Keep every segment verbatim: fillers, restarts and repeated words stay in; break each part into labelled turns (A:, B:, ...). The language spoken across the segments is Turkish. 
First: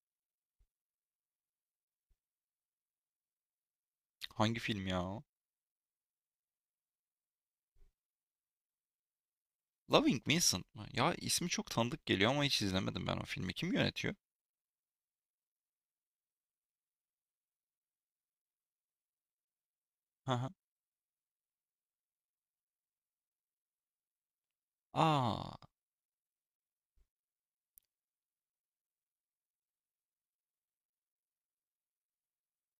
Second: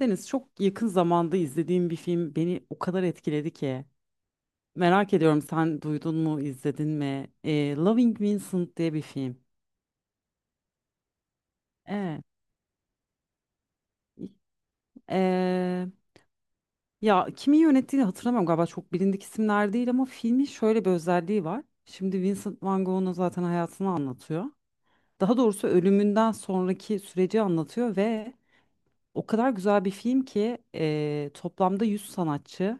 A: Deniz, çok yakın zamanda izlediğim bir film beni o kadar etkiledi ki.
B: Hangi film ya?
A: Merak
B: O?
A: ediyorum, sen duydun mu, izledin mi? Ee, Loving Vincent diye bir film.
B: Loving Vincent mı? Ya ismi çok tanıdık
A: Evet.
B: geliyor ama hiç izlemedim ben o filmi. Kim yönetiyor?
A: Ee, ya kimi yönettiğini hatırlamıyorum, galiba çok bilindik isimler değil ama
B: Hı
A: filmin
B: hı.
A: şöyle bir özelliği var. Şimdi Vincent Van Gogh'un zaten hayatını anlatıyor. Daha
B: Aa,
A: doğrusu ölümünden sonraki süreci anlatıyor ve o kadar güzel bir film ki e, toplamda yüz sanatçı,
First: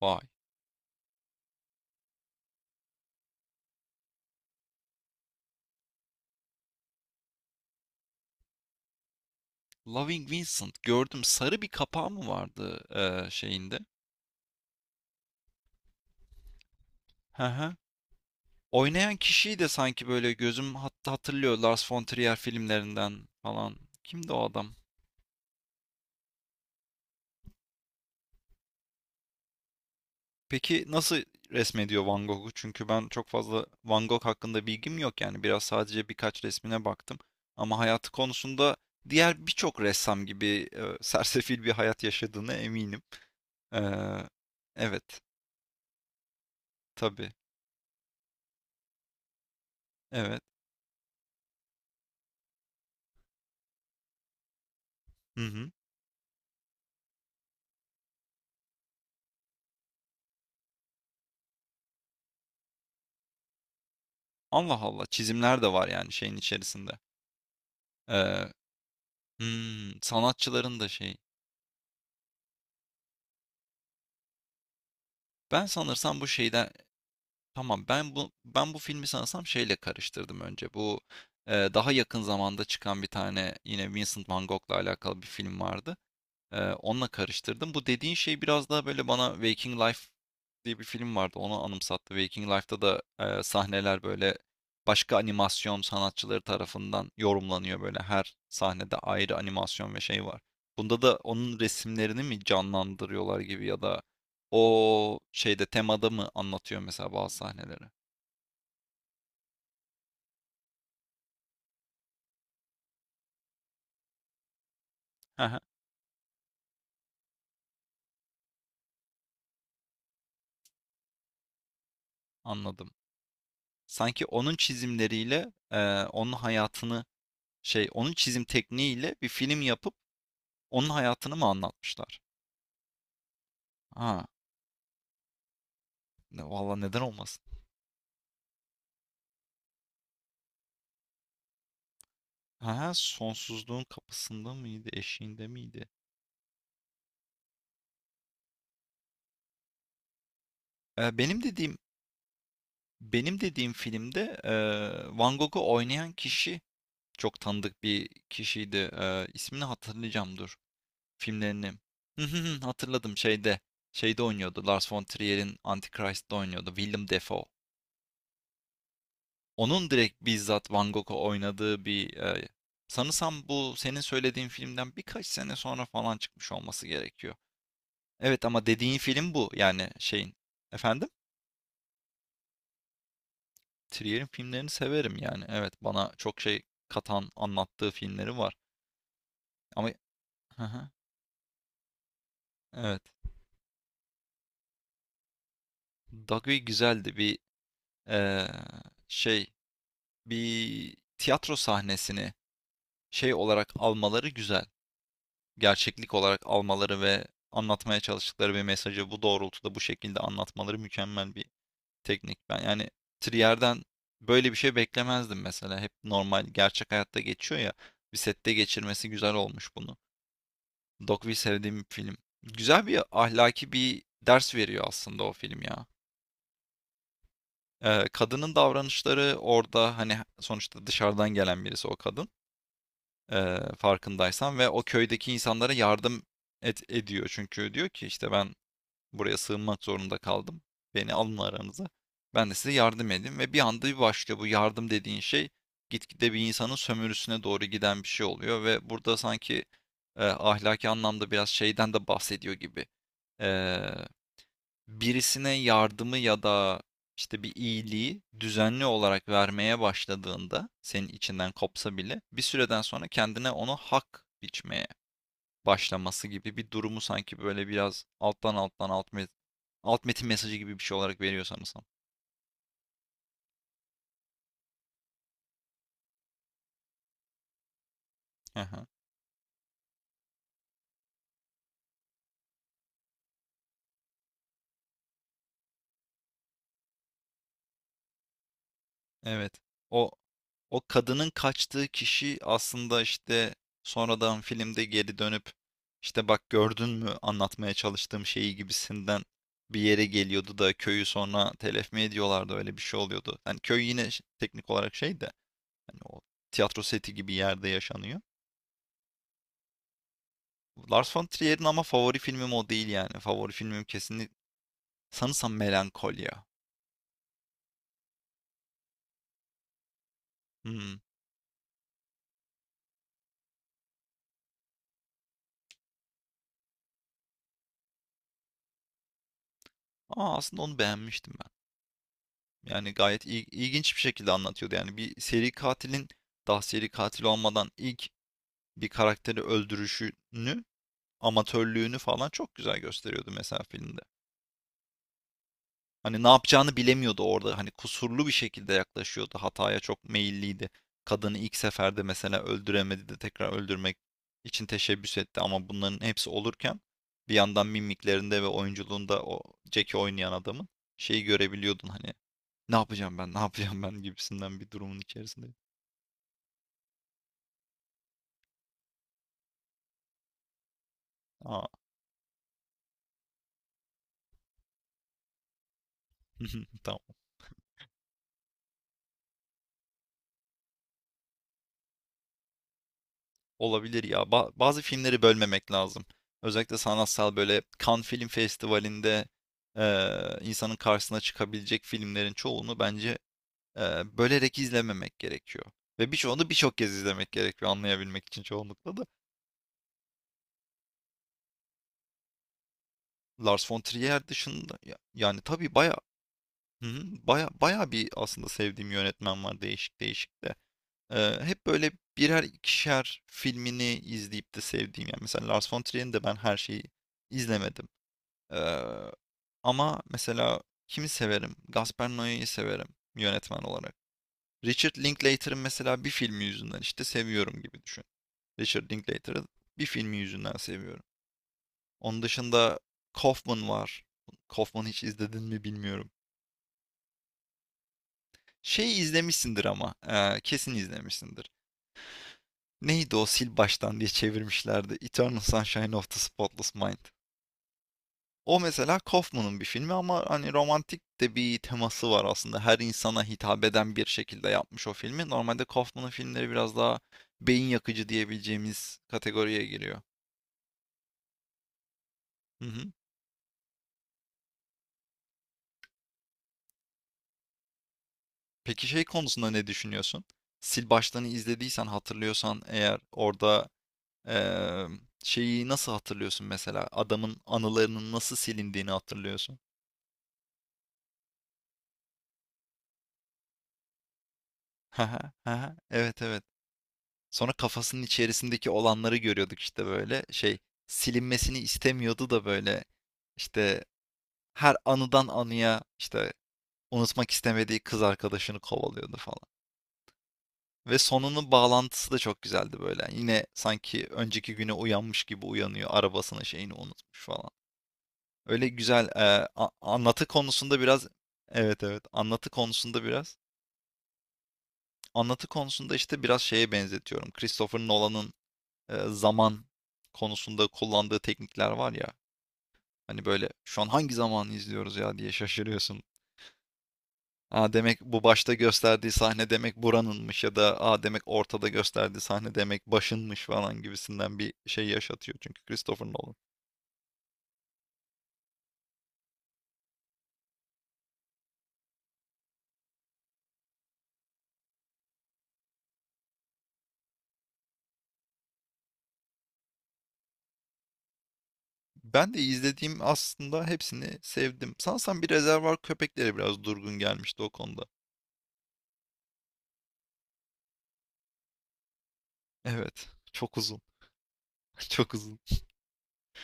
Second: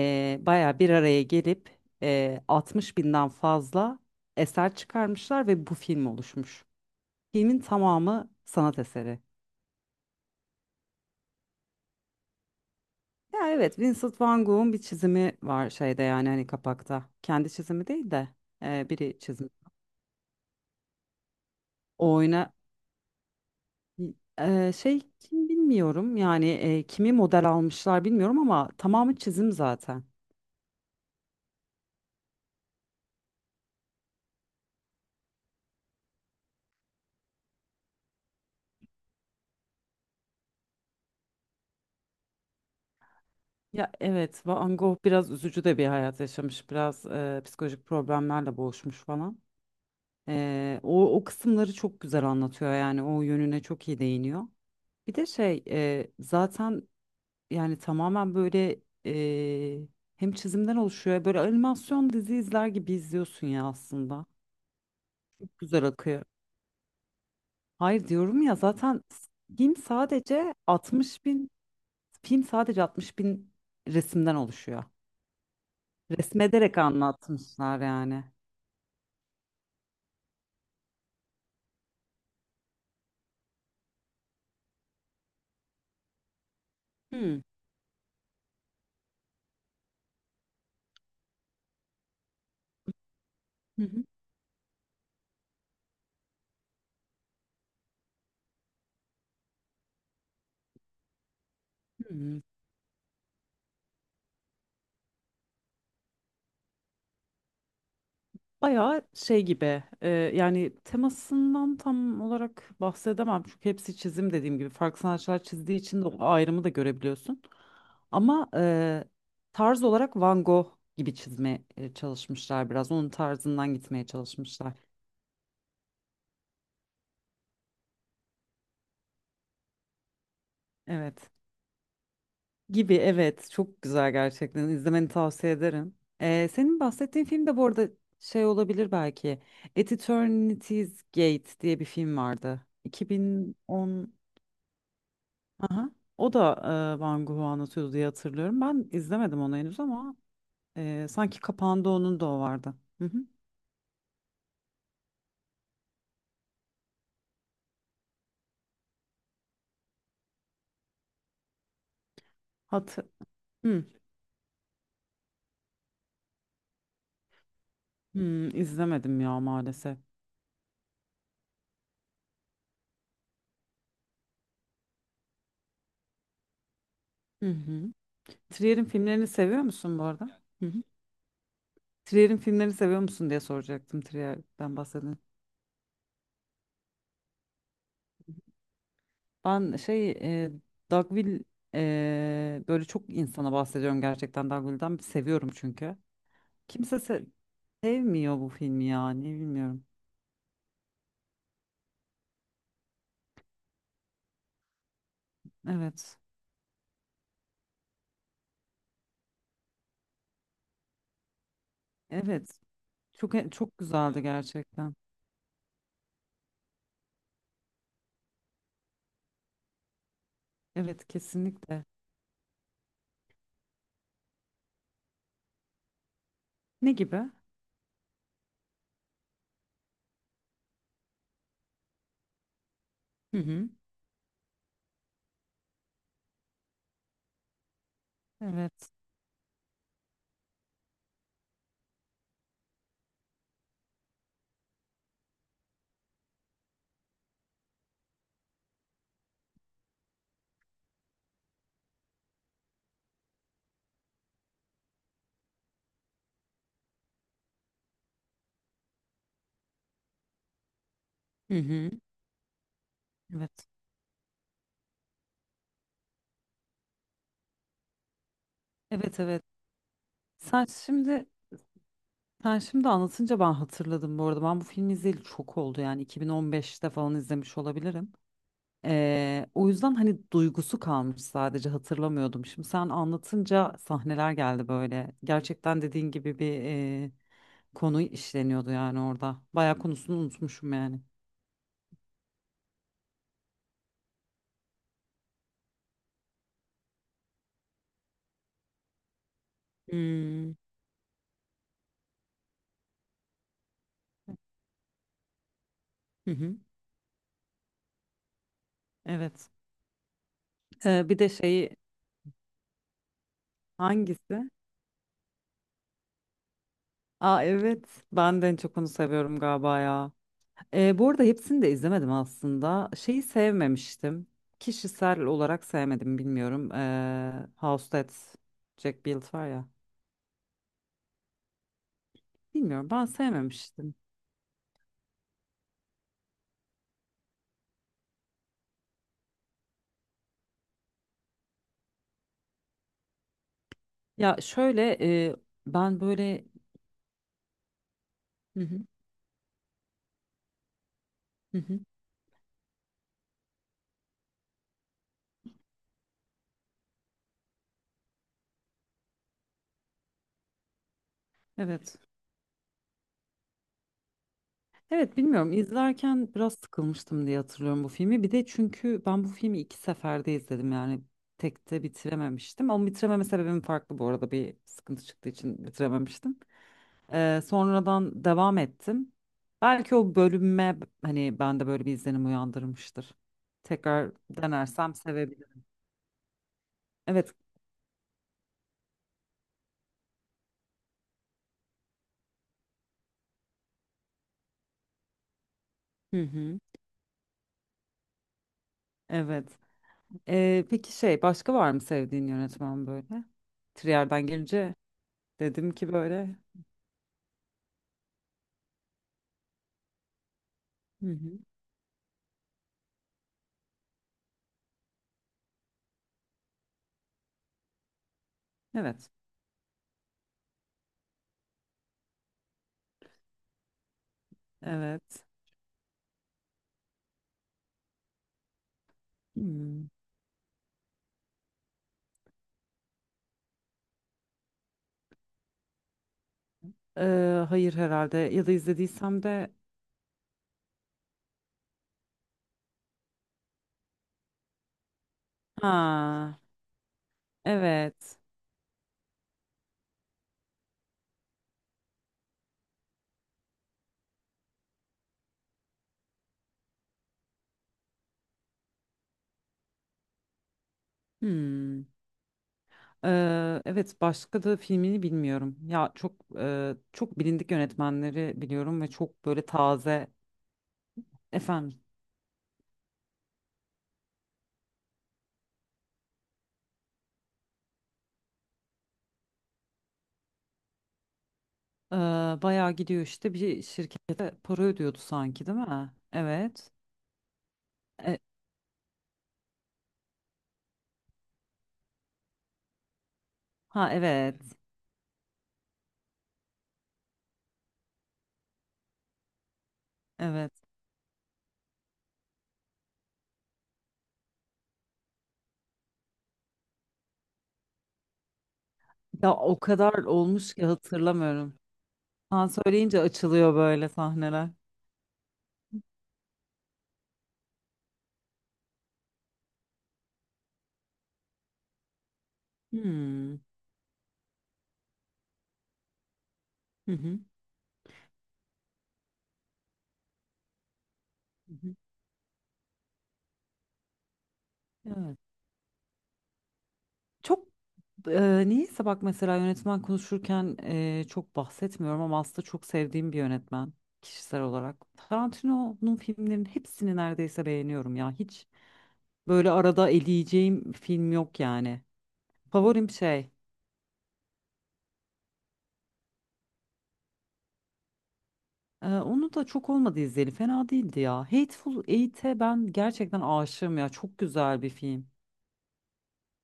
B: vay.
A: bayağı bir araya gelip e, altmış binden fazla eser çıkarmışlar ve bu film oluşmuş. Filmin tamamı sanat eseri.
B: Loving Vincent gördüm. Sarı bir kapağı mı vardı eee,
A: Ya
B: şeyinde?
A: evet, Vincent van Gogh'un bir çizimi var şeyde, yani hani kapakta.
B: Hı
A: Kendi
B: hı.
A: çizimi değil de e,
B: Oynayan
A: biri çizim.
B: kişiyi de sanki böyle gözüm hatta hatırlıyor Lars von
A: O
B: Trier
A: oyuna
B: filmlerinden falan. Kimdi o adam?
A: e, şey kim bilmiyorum yani, e, kimi model almışlar bilmiyorum ama tamamı çizim zaten.
B: Peki nasıl resmediyor Van Gogh'u? Çünkü ben çok fazla Van Gogh hakkında bilgim yok yani biraz sadece birkaç resmine baktım. Ama hayatı konusunda diğer birçok ressam gibi e, sersefil bir hayat yaşadığına eminim. Ee,
A: Ya evet, Van Gogh
B: evet,
A: biraz üzücü de bir hayat yaşamış. Biraz
B: tabii,
A: e, psikolojik problemlerle boğuşmuş falan.
B: evet.
A: Ee, o, o kısımları çok güzel anlatıyor, yani o yönüne çok iyi değiniyor. Bir de
B: Hı
A: şey
B: hı.
A: e, zaten yani tamamen böyle e, hem çizimden oluşuyor, böyle animasyon dizi izler gibi izliyorsun ya aslında.
B: Allah Allah,
A: Çok
B: çizimler de
A: güzel
B: var yani
A: akıyor.
B: şeyin içerisinde.
A: Hayır, diyorum
B: Ee,
A: ya, zaten film
B: hmm,
A: sadece
B: sanatçıların da şey.
A: 60 bin film sadece altmış bin resimden oluşuyor.
B: Ben sanırsam bu şeyden
A: Resmederek anlatmışlar
B: Tamam ben
A: yani.
B: bu ben bu filmi sanırsam şeyle karıştırdım önce. Bu e, daha yakın zamanda çıkan bir tane yine Vincent Van Gogh'la alakalı bir film vardı. Eee, onunla
A: Hmm.
B: karıştırdım. Bu dediğin şey biraz daha böyle bana Waking Life diye bir film vardı. Onu anımsattı. Waking Life'da da eee,
A: Hı
B: sahneler
A: hı.
B: böyle başka animasyon sanatçıları tarafından yorumlanıyor böyle. Her sahnede ayrı animasyon ve şey var. Bunda da onun
A: Hı
B: resimlerini
A: hı.
B: mi canlandırıyorlar gibi ya da o şeyde temada mı anlatıyor mesela bazı sahneleri?
A: Bayağı şey gibi e, yani temasından tam olarak bahsedemem çünkü hepsi çizim, dediğim gibi farklı sanatçılar
B: Hı hı,
A: çizdiği için de o ayrımı da görebiliyorsun. Ama e, tarz olarak Van Gogh gibi çizmeye e, çalışmışlar,
B: anladım.
A: biraz onun tarzından gitmeye
B: Sanki onun
A: çalışmışlar.
B: çizimleriyle eee, onun hayatını şey onun çizim tekniğiyle bir film yapıp onun
A: Evet,
B: hayatını mı anlatmışlar?
A: gibi evet, çok güzel
B: Ha,
A: gerçekten, izlemeni tavsiye ederim.
B: ne,
A: E,
B: valla
A: senin
B: neden
A: bahsettiğin
B: olmasın?
A: film de bu arada şey olabilir belki, At Eternity's Gate diye bir film vardı.
B: Ha, sonsuzluğun
A: iki bin on.
B: kapısında mıydı, eşiğinde miydi?
A: Aha. O da e, Van Gogh'u anlatıyordu diye hatırlıyorum. Ben izlemedim onu henüz ama e,
B: Ee,
A: sanki
B: benim dediğim
A: kapağında onun da o vardı. Hı hı.
B: benim dediğim filmde e, Van Gogh'u oynayan kişi çok tanıdık bir kişiydi. Ee, ismini hatırlayacağım dur. Filmlerini. Hı hı hı,
A: Hatı
B: hatırladım şeyde.
A: hı.
B: Şeyde oynuyordu. Lars von Trier'in Antichrist'te oynuyordu. Willem Dafoe.
A: Hı, izlemedim ya
B: Onun
A: maalesef.
B: direkt bizzat Van Gogh'u oynadığı bir e, sanırsam bu senin söylediğin filmden birkaç sene sonra falan çıkmış olması gerekiyor.
A: Hı hı.
B: Evet ama
A: Trier'in
B: dediğin
A: filmlerini
B: film bu
A: seviyor
B: yani
A: musun bu
B: şeyin.
A: arada? Hı hı.
B: Efendim?
A: Trier'in filmlerini seviyor musun diye soracaktım,
B: Trier'in filmlerini
A: Trier'den
B: severim
A: bahsedin.
B: yani. Evet bana çok şey katan anlattığı filmleri var.
A: Ben
B: Ama
A: şey e,
B: hı hı,
A: Dogville, e, böyle
B: evet.
A: çok insana bahsediyorum gerçekten Dogville'den. Seviyorum çünkü.
B: Dogville
A: Kimse
B: güzeldi
A: se-
B: bir
A: sevmiyor
B: e,
A: bu filmi yani,
B: şey
A: bilmiyorum.
B: bir tiyatro sahnesini şey olarak almaları güzel. Gerçeklik
A: Evet.
B: olarak almaları ve anlatmaya çalıştıkları bir mesajı bu doğrultuda bu şekilde anlatmaları mükemmel bir teknik.
A: Evet.
B: Ben yani
A: Çok e- çok
B: Trier'den
A: güzeldi
B: böyle bir şey
A: gerçekten.
B: beklemezdim mesela. Hep normal gerçek hayatta geçiyor ya. Bir sette geçirmesi güzel olmuş bunu.
A: Evet,
B: Dogville sevdiğim bir
A: kesinlikle.
B: film. Güzel bir ahlaki bir ders veriyor aslında o film ya.
A: Ne gibi?
B: Ee, kadının davranışları orada hani sonuçta dışarıdan gelen birisi o kadın
A: Hı
B: e,
A: hı.
B: farkındaysan ve o köydeki insanlara yardım et, ediyor. Çünkü diyor ki işte ben
A: Evet.
B: buraya sığınmak zorunda kaldım. Beni alın aranıza. Ben de size yardım edeyim. Ve bir anda bir başlıyor bu yardım dediğin şey. Gitgide bir insanın sömürüsüne doğru giden bir şey oluyor. Ve burada sanki e, ahlaki anlamda biraz şeyden de bahsediyor gibi. E, Birisine yardımı ya da işte bir iyiliği düzenli olarak vermeye başladığında senin içinden
A: Hı hı.
B: kopsa bile bir süreden sonra kendine
A: Evet.
B: onu hak biçmeye başlaması gibi bir durumu sanki böyle biraz alttan alttan alt
A: Evet,
B: met
A: evet.
B: alt metin mesajı
A: Sen
B: gibi bir şey olarak
A: şimdi
B: veriyor sanırsam.
A: sen şimdi anlatınca ben hatırladım bu arada. Ben bu filmi izleyeli çok oldu, yani iki bin on beşte falan izlemiş olabilirim.
B: Hı hı.
A: Ee, o yüzden hani duygusu kalmış sadece, hatırlamıyordum. Şimdi sen anlatınca sahneler geldi böyle. Gerçekten dediğin gibi bir e, konu işleniyordu yani orada.
B: Evet.
A: Bayağı
B: O
A: konusunu unutmuşum
B: o
A: yani.
B: kadının kaçtığı kişi aslında işte sonradan filmde geri dönüp işte bak gördün mü anlatmaya çalıştığım şeyi gibisinden bir yere
A: Hmm.
B: geliyordu da köyü sonra telef mi ediyorlardı öyle bir şey oluyordu. Hani köy yine ş- teknik olarak şey de hani o
A: Hı hı.
B: tiyatro seti gibi yerde yaşanıyor.
A: Evet. Ee,
B: Lars
A: bir
B: von
A: de
B: Trier'in
A: şeyi
B: ama favori filmim o değil yani. Favori filmim kesinlikle
A: hangisi?
B: sanırsam Melankolya.
A: Aa evet, ben de en çok onu seviyorum galiba ya. Ee,
B: Hımm.
A: bu arada hepsini de izlemedim aslında. Şeyi sevmemiştim. Kişisel olarak sevmedim, bilmiyorum. Ee, House That Jack Built var ya.
B: Ama aslında onu beğenmiştim ben.
A: Bilmiyorum,
B: Yani
A: ben
B: gayet il ilginç
A: sevmemiştim.
B: bir şekilde anlatıyordu. Yani bir seri katilin daha seri katil olmadan ilk bir karakteri öldürüşünü, amatörlüğünü falan çok güzel gösteriyordu mesela filmde.
A: Ya şöyle e, ben
B: Hani ne
A: böyle.
B: yapacağını bilemiyordu orada. Hani kusurlu bir
A: Hı
B: şekilde
A: hı,
B: yaklaşıyordu. Hataya çok meyilliydi. Kadını ilk
A: hı hı.
B: seferde mesela öldüremedi de tekrar öldürmek için teşebbüs etti ama bunların hepsi olurken bir yandan mimiklerinde ve oyunculuğunda o Jack'i oynayan adamın şeyi görebiliyordun
A: Evet.
B: hani ne yapacağım ben ne yapacağım ben gibisinden bir durumun
A: Evet.
B: içerisinde.
A: bilmiyorum, izlerken biraz sıkılmıştım diye hatırlıyorum bu filmi. Bir de çünkü ben bu filmi iki seferde izledim yani,
B: Aa
A: tekte bitirememiştim. Ama bitirememe sebebim farklı bu arada, bir sıkıntı çıktığı için bitirememiştim.
B: tamam.
A: Ee, sonradan devam ettim. Belki o bölünme hani bende böyle bir izlenim uyandırmıştır.
B: Olabilir
A: Tekrar
B: ya. Ba- bazı
A: denersem
B: filmleri
A: sevebilirim.
B: bölmemek lazım. Özellikle
A: Evet.
B: sanatsal böyle Cannes Film Festivali'nde eee, insanın karşısına çıkabilecek filmlerin çoğunu bence eee, bölerek izlememek gerekiyor. Ve
A: Hı
B: birçoğunu
A: hı.
B: birçok kez izlemek gerekiyor anlayabilmek için çoğunlukla da.
A: Evet. Ee, peki şey, başka var mı sevdiğin yönetmen böyle?
B: Lars von
A: Trier'den
B: Trier
A: gelince
B: dışında ya- yani
A: dedim
B: tabii
A: ki
B: baya
A: böyle.
B: hı hı, baya baya bir aslında sevdiğim yönetmen var değişik değişik de.
A: Hı hı.
B: Eee, hep böyle birer ikişer filmini izleyip de sevdiğim yani mesela Lars von Trier'in de ben her şeyi izlemedim. Ee,
A: Evet.
B: Ama mesela kimi severim? Gaspar Noé'yi severim yönetmen olarak. Richard
A: Evet.
B: Linklater'ın mesela bir filmi yüzünden işte seviyorum gibi düşün. Richard Linklater'ın
A: Hmm.
B: bir filmi yüzünden seviyorum. Onun dışında Kaufman var. Kaufman'ı hiç izledin mi bilmiyorum.
A: Ee, hayır herhalde, ya da
B: Şey
A: izlediysem de
B: izlemişsindir ama. Eee, kesin izlemişsindir. Neydi o sil baştan diye çevirmişlerdi. Eternal Sunshine of the
A: ha
B: Spotless Mind.
A: evet.
B: O mesela Kaufman'ın bir filmi ama hani romantik de bir teması var aslında. Her insana hitap eden bir şekilde yapmış o filmi. Normalde Kaufman'ın filmleri biraz daha beyin yakıcı diyebileceğimiz kategoriye giriyor.
A: Hmm.
B: Hı hı.
A: Ee, evet, başka da filmini bilmiyorum. Ya çok e, çok bilindik yönetmenleri biliyorum
B: Peki
A: ve
B: şey
A: çok böyle
B: konusunda ne
A: taze
B: düşünüyorsun? Sil baştanı
A: efendim.
B: izlediysen hatırlıyorsan eğer orada eee, şeyi nasıl hatırlıyorsun mesela? Adamın anılarının nasıl silindiğini hatırlıyorsun.
A: Ee, Bayağı gidiyor işte bir şirkete para ödüyordu
B: Haha,
A: sanki değil
B: haha,
A: mi?
B: evet evet.
A: Evet.
B: Sonra kafasının
A: E,
B: içerisindeki olanları görüyorduk işte böyle şey silinmesini istemiyordu da böyle işte
A: ha evet.
B: her anıdan anıya işte unutmak istemediği kız arkadaşını kovalıyordu falan.
A: Evet.
B: Ve sonunun bağlantısı da çok güzeldi böyle. Yani yine sanki önceki güne uyanmış gibi uyanıyor arabasını şeyini unutmuş falan. Öyle güzel
A: Ya
B: e,
A: o
B: a-
A: kadar
B: anlatı
A: olmuş ki
B: konusunda biraz
A: hatırlamıyorum.
B: evet evet
A: Sen
B: anlatı
A: söyleyince
B: konusunda biraz
A: açılıyor böyle sahneler.
B: anlatı konusunda işte biraz şeye benzetiyorum. Christopher Nolan'ın e, zaman konusunda kullandığı teknikler var ya. Hani
A: Hmm.
B: böyle şu an hangi zamanı izliyoruz ya diye şaşırıyorsun.
A: Hı hı.
B: Aa demek bu başta gösterdiği sahne demek buranınmış ya da aa demek
A: Hı
B: ortada
A: hı.
B: gösterdiği sahne demek başınmış falan gibisinden bir şey
A: Evet.
B: yaşatıyor çünkü Christopher Nolan.
A: Çok e, niyeyse bak, mesela yönetmen konuşurken e, çok bahsetmiyorum ama aslında çok sevdiğim bir yönetmen kişisel olarak. Tarantino'nun filmlerinin hepsini neredeyse beğeniyorum ya. Hiç böyle arada eleyeceğim film yok yani.
B: Ben de
A: Favorim
B: izlediğim
A: şey,
B: aslında hepsini sevdim. Sanırsam bir rezervar köpekleri biraz durgun gelmişti o konuda.
A: e, onu da çok olmadı izleyeli. Fena değildi ya. Hateful Eight'e ben
B: Evet.
A: gerçekten
B: Çok
A: aşığım
B: uzun.
A: ya. Çok güzel bir film.
B: Çok uzun.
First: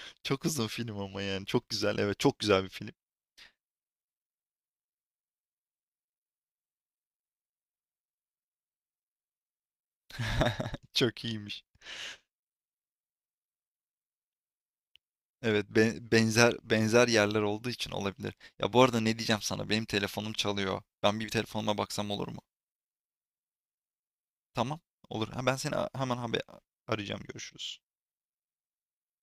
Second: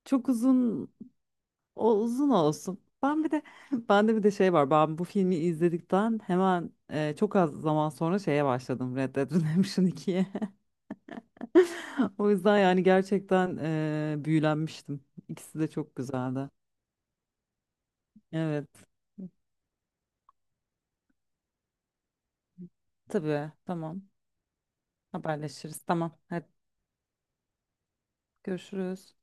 A: Çok
B: Çok uzun
A: uzun.
B: film ama yani. Çok
A: O
B: güzel. Evet,
A: uzun
B: çok güzel bir
A: olsun.
B: film.
A: Ben bir de bende bir de şey var. Ben bu filmi izledikten hemen e, çok az zaman sonra şeye başladım, Red Dead Redemption ikiye.
B: Çok iyiymiş.
A: O yüzden yani gerçekten e, büyülenmiştim. İkisi de
B: Evet
A: çok
B: be-
A: güzeldi.
B: benzer benzer yerler olduğu için olabilir.
A: Evet.
B: Ya bu arada ne diyeceğim sana? Benim telefonum çalıyor. Ben bir telefonuma baksam olur mu?
A: Tabii. Tamam.
B: Tamam. Olur. Ha, ben seni
A: Haberleşiriz.
B: a- hemen
A: Tamam.
B: haber
A: Hadi
B: arayacağım. Görüşürüz.
A: görüşürüz.